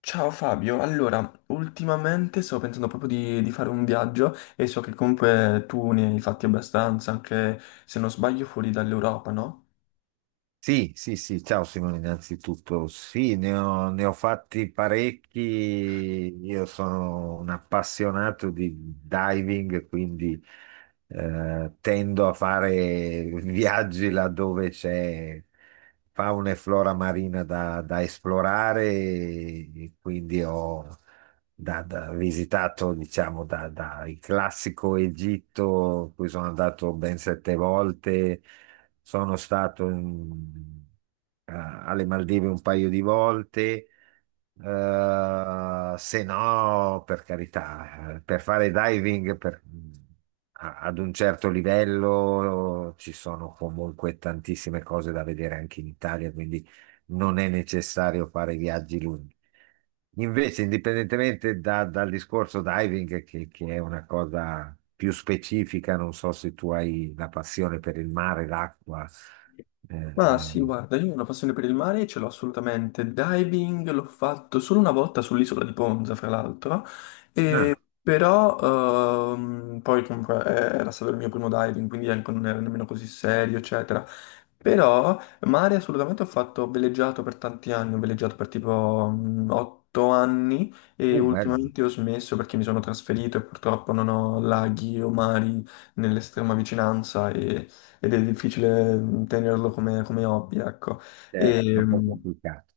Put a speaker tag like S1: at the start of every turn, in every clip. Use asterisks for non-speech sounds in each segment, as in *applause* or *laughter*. S1: Ciao Fabio, allora, ultimamente sto pensando proprio di fare un viaggio e so che comunque tu ne hai fatti abbastanza, anche se non sbaglio fuori dall'Europa, no?
S2: Sì, sì, sì, ciao Simone, innanzitutto sì, ne ho fatti parecchi. Io sono un appassionato di diving, quindi tendo a fare *laughs* viaggi laddove c'è fauna e flora marina da esplorare, e quindi ho visitato, diciamo, da il classico Egitto, in cui sono andato ben sette volte. Sono stato in- a- alle Maldive un paio di volte. Se no, per carità, per fare diving ad un certo livello ci sono comunque tantissime cose da vedere anche in Italia, quindi non è necessario fare viaggi lunghi. Invece, indipendentemente dal discorso diving, che è una cosa più specifica, non so se tu hai la passione per il mare, l'acqua. eh,
S1: Ma sì,
S2: eh,
S1: guarda, io ho una passione per il mare e ce l'ho assolutamente. Diving l'ho fatto solo una volta sull'isola di Ponza, fra l'altro,
S2: ah,
S1: però poi comunque era stato il mio primo diving, quindi anche non era nemmeno così serio, eccetera. Però mare assolutamente ho fatto, ho veleggiato per tanti anni, ho veleggiato per tipo 8 anni e
S2: bello,
S1: ultimamente ho smesso perché mi sono trasferito e purtroppo non ho laghi o mari nell'estrema vicinanza ed è difficile tenerlo come hobby, ecco. Certo.
S2: certo,
S1: E,
S2: un po'
S1: mh,
S2: complicato.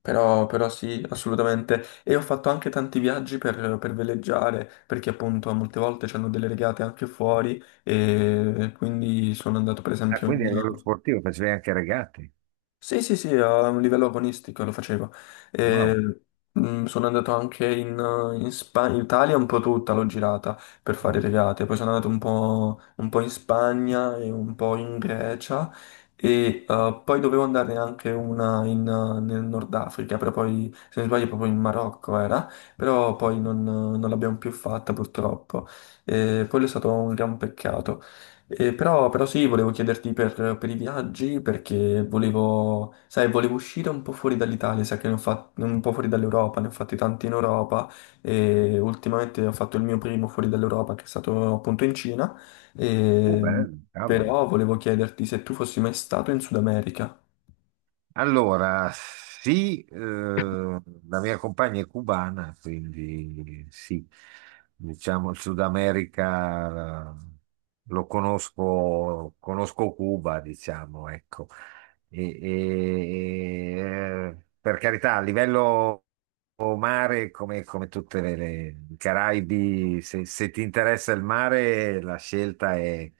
S1: però sì, assolutamente. E ho fatto anche tanti viaggi per veleggiare, perché appunto molte volte c'hanno delle regate anche fuori, e quindi sono andato per
S2: Ah,
S1: esempio in.
S2: quindi a livello sportivo facevi anche regate.
S1: Sì, sì, sì, a un livello agonistico lo facevo.
S2: Wow.
S1: E, sono andato anche in Italia un po' tutta, l'ho girata per fare
S2: Mm.
S1: regate. Poi sono andato un po' in Spagna e un po' in Grecia e poi dovevo andare anche una in, nel Nord Africa, però poi, se non sbaglio, proprio in Marocco era, però poi non l'abbiamo più fatta purtroppo. E quello è stato un gran peccato. Però sì, volevo chiederti per i viaggi perché volevo, sai, volevo uscire un po' fuori dall'Italia, sai che ne ho fatti un po' fuori dall'Europa, ne ho fatti tanti in Europa e ultimamente ho fatto il mio primo fuori dall'Europa che è stato appunto in Cina, e,
S2: Bello, cavolo.
S1: però volevo chiederti se tu fossi mai stato in Sud America.
S2: Allora, sì, la mia compagna è cubana, quindi sì, diciamo il Sud America, lo conosco, conosco Cuba, diciamo, ecco. Per carità, a livello mare, come tutte i Caraibi, se ti interessa il mare, la scelta è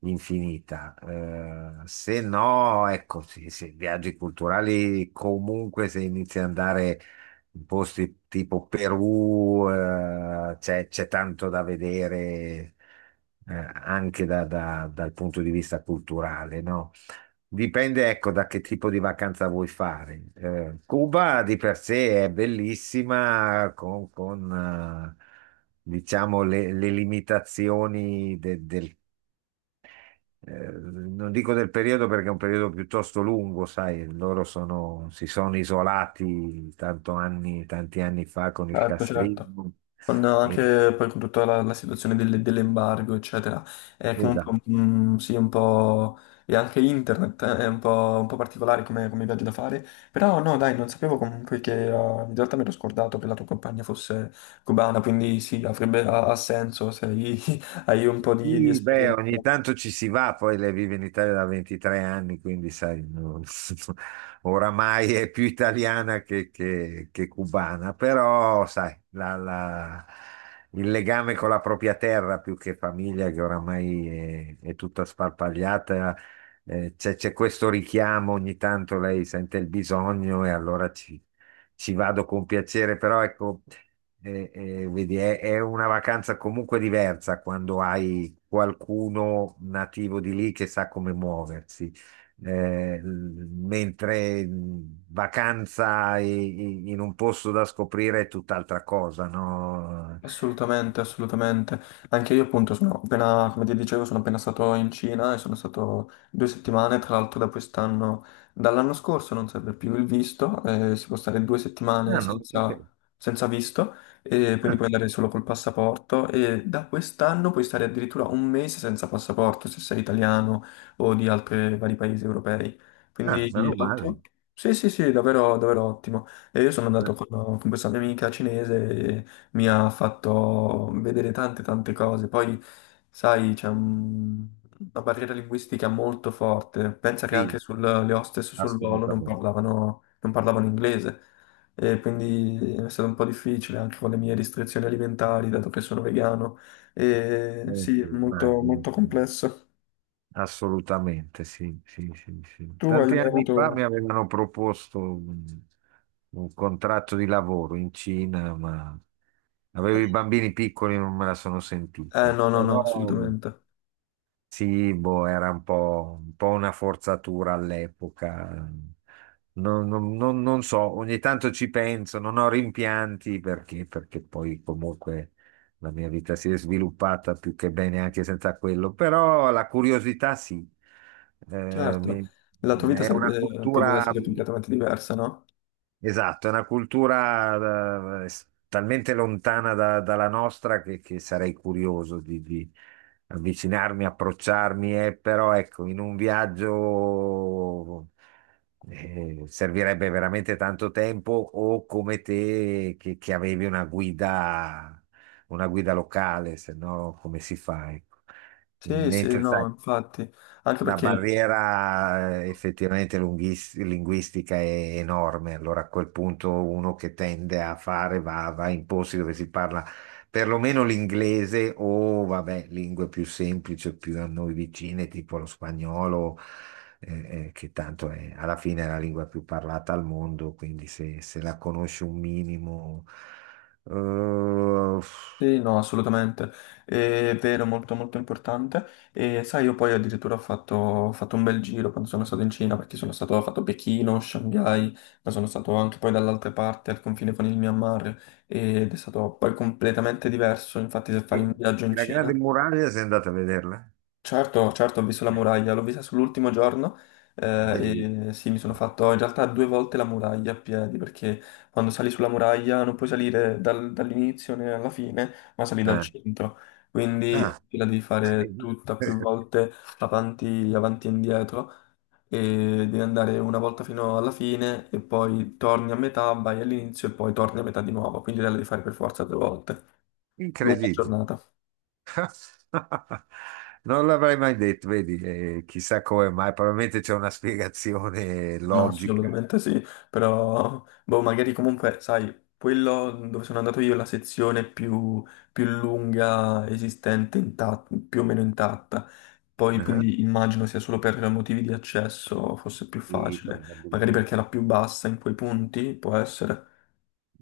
S2: infinita. Se no, ecco, sì, sì, viaggi culturali comunque se inizi ad andare in posti tipo Perù, c'è tanto da vedere, anche dal punto di vista culturale, no? Dipende, ecco, da che tipo di vacanza vuoi fare. Cuba di per sé è bellissima con, diciamo, le limitazioni del, non dico del periodo, perché è un periodo piuttosto lungo, sai, loro si sono isolati tanti anni fa con il
S1: Certo, certo.
S2: castrismo.
S1: Con
S2: E-
S1: anche poi con tutta la situazione dell'embargo, eccetera. È comunque
S2: esatto.
S1: un, sì, un po'. E anche internet è un po' particolare come viaggio da fare. Però no, dai, non sapevo comunque che in realtà mi ero scordato che la tua compagna fosse cubana, quindi sì, ha senso se hai *laughs* hai un po' di
S2: Sì, beh,
S1: esperienza.
S2: ogni tanto ci si va, poi lei vive in Italia da 23 anni, quindi sai, *laughs* oramai è più italiana che cubana, però sai, il legame con la propria terra più che famiglia, che oramai è tutta sparpagliata, c'è questo richiamo, ogni tanto lei sente il bisogno e allora ci vado con piacere, però ecco. Vedi, è una vacanza comunque diversa quando hai qualcuno nativo di lì che sa come muoversi. Mentre vacanza in un posto da scoprire è tutt'altra cosa, no?
S1: Assolutamente, assolutamente. Anche io appunto sono appena, come ti dicevo, sono appena stato in Cina e sono stato 2 settimane, tra l'altro da quest'anno, dall'anno scorso non serve più il visto, si può stare 2 settimane
S2: Ah, non lo
S1: senza,
S2: sapevo.
S1: senza visto e quindi
S2: Ah,
S1: puoi andare solo col passaporto e da quest'anno puoi stare addirittura un mese senza passaporto se sei italiano o di altri vari paesi europei.
S2: ah,
S1: Quindi
S2: meno male.
S1: ottimo. Sì, sì, sì, davvero, davvero ottimo. E io sono andato
S2: Ah,
S1: con questa mia amica cinese mi ha fatto vedere tante tante cose. Poi, sai, c'è una barriera linguistica molto forte. Pensa che
S2: sì,
S1: anche le hostess sul volo non
S2: assolutamente.
S1: parlavano, non parlavano inglese. E quindi è stato un po' difficile anche con le mie restrizioni alimentari, dato che sono vegano. E sì,
S2: Sì,
S1: molto,
S2: immagino.
S1: molto
S2: Sì.
S1: complesso.
S2: Assolutamente, sì, sì, sì, sì.
S1: Tu hai
S2: Tanti
S1: mai
S2: anni
S1: avuto.
S2: fa mi avevano proposto un contratto di lavoro in Cina, ma avevo i bambini piccoli e non me la sono sentita.
S1: No, no, no,
S2: Però
S1: assolutamente.
S2: sì, boh, era un po' una forzatura all'epoca. Non so, ogni tanto ci penso, non ho rimpianti, perché poi comunque la mia vita si è sviluppata più che bene anche senza quello, però la curiosità sì. Eh,
S1: Certo,
S2: mi-
S1: la tua vita
S2: è una
S1: sarebbe potuta
S2: cultura.
S1: essere completamente diversa, no?
S2: Esatto, è una cultura, talmente lontana dalla nostra che sarei curioso di avvicinarmi, approcciarmi, però ecco, in un viaggio servirebbe veramente tanto tempo, o come te che avevi una guida locale, se no come si fa? Ecco.
S1: Sì, sì,
S2: Mentre
S1: no,
S2: sai.
S1: infatti. Anche
S2: La
S1: perché
S2: barriera, effettivamente, linguistica è enorme, allora a quel punto uno che tende a fare va in posti dove si parla perlomeno l'inglese o, vabbè, lingue più semplici, più a noi vicine, tipo lo spagnolo, che tanto è, alla fine, è la lingua più parlata al mondo, quindi se la conosci un minimo. eh,
S1: sì, no, assolutamente, è vero, molto molto importante. E sai, io poi addirittura ho fatto un bel giro quando sono stato in Cina, perché sono stato, ho fatto Pechino, Shanghai, ma sono stato anche poi dall'altra parte, al confine con il Myanmar, ed è stato poi completamente diverso. Infatti, se
S2: e,
S1: fai un viaggio
S2: e
S1: in
S2: la
S1: Cina,
S2: Grande Muraglia, sei andata a vederla?
S1: certo, certo, ho visto la muraglia, l'ho vista sull'ultimo giorno
S2: Bellissima.
S1: e sì, mi sono fatto in realtà due volte la muraglia a piedi perché quando sali sulla muraglia non puoi salire dall'inizio né alla fine, ma sali dal
S2: Ah.
S1: centro,
S2: Ah.
S1: quindi la devi fare tutta più volte avanti, avanti e indietro e devi andare una volta fino alla fine e poi torni a metà, vai all'inizio e poi torni a metà di nuovo, quindi la devi fare per forza due volte. Lunga
S2: Incredibile.
S1: giornata.
S2: *laughs* Non l'avrei mai detto, vedi, chissà come mai, probabilmente c'è una spiegazione
S1: Ma
S2: logica.
S1: assolutamente sì, però boh, magari comunque, sai, quello dove sono andato io è la sezione più lunga esistente, intatta, più o meno intatta. Poi
S2: Ah,
S1: quindi immagino sia solo per motivi di accesso fosse più
S2: sì,
S1: facile, magari perché è
S2: probabilmente.
S1: la più bassa in quei punti, può essere.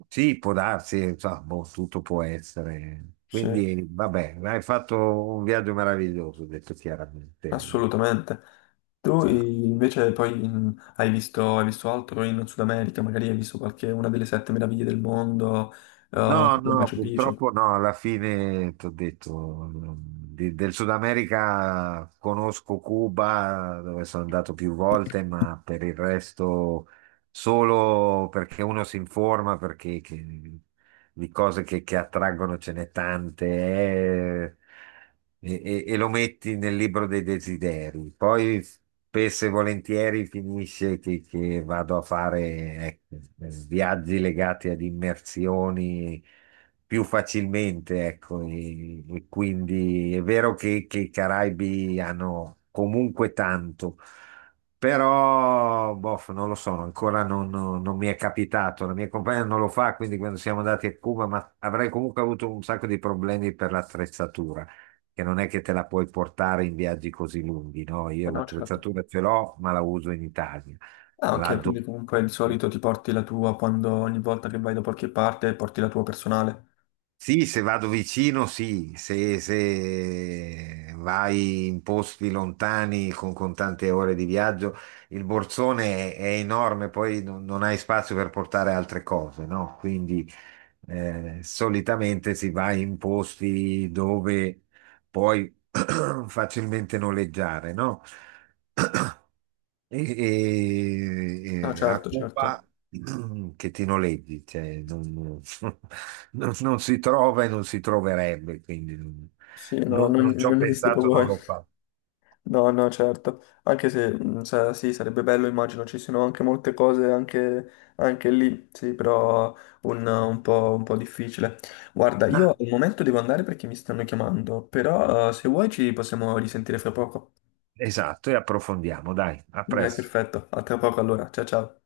S2: Sì, può darsi, insomma, boh, tutto può essere.
S1: Sì,
S2: Quindi, vabbè, hai fatto un viaggio meraviglioso, ho detto chiaramente.
S1: assolutamente. Tu invece poi hai visto altro in Sud America, magari hai visto qualche una delle sette meraviglie del mondo,
S2: No,
S1: tipo
S2: no,
S1: Machu Picchu.
S2: purtroppo no, alla fine ti ho detto, del Sud America conosco Cuba, dove sono andato più volte, ma per il resto solo perché uno si informa, perché di cose che attraggono ce n'è tante, e, e lo metti nel libro dei desideri. Poi spesso e volentieri finisce che vado a fare, ecco, viaggi legati ad immersioni più facilmente, ecco, e quindi è vero che i Caraibi hanno comunque tanto. Però, boh, non lo so, ancora non mi è capitato. La mia compagna non lo fa, quindi quando siamo andati a Cuba, ma avrei comunque avuto un sacco di problemi per l'attrezzatura, che non è che te la puoi portare in viaggi così lunghi, no? Io
S1: Eh no, certo.
S2: l'attrezzatura ce l'ho, ma la uso in Italia.
S1: Ah,
S2: La
S1: ok, quindi
S2: do-
S1: comunque di solito ti porti la tua quando ogni volta che vai da qualche parte porti la tua personale.
S2: Sì, se vado vicino, sì, se vai in posti lontani con tante ore di viaggio, il borsone è enorme, poi non hai spazio per portare altre cose, no? Quindi, solitamente si va in posti dove puoi *clears throat* facilmente noleggiare, no? *clears throat*
S1: No,
S2: E a
S1: certo, certo.
S2: Cuba *clears throat* che ti noleggi, cioè, *laughs* non si trova e non si troverebbe, quindi
S1: Sì, no, non,
S2: non ci ho
S1: non esiste
S2: pensato,
S1: proprio.
S2: non l'ho
S1: *laughs*
S2: fatto.
S1: No, no, certo. Anche se, sì, sarebbe bello, immagino, ci siano anche molte cose anche, anche lì, sì, però un po' difficile. Guarda, io
S2: Ah,
S1: al momento devo andare perché mi stanno chiamando, però se vuoi ci possiamo risentire fra poco.
S2: esatto, e approfondiamo, dai, a
S1: Dai,
S2: presto.
S1: perfetto. A tra poco allora. Ciao, ciao.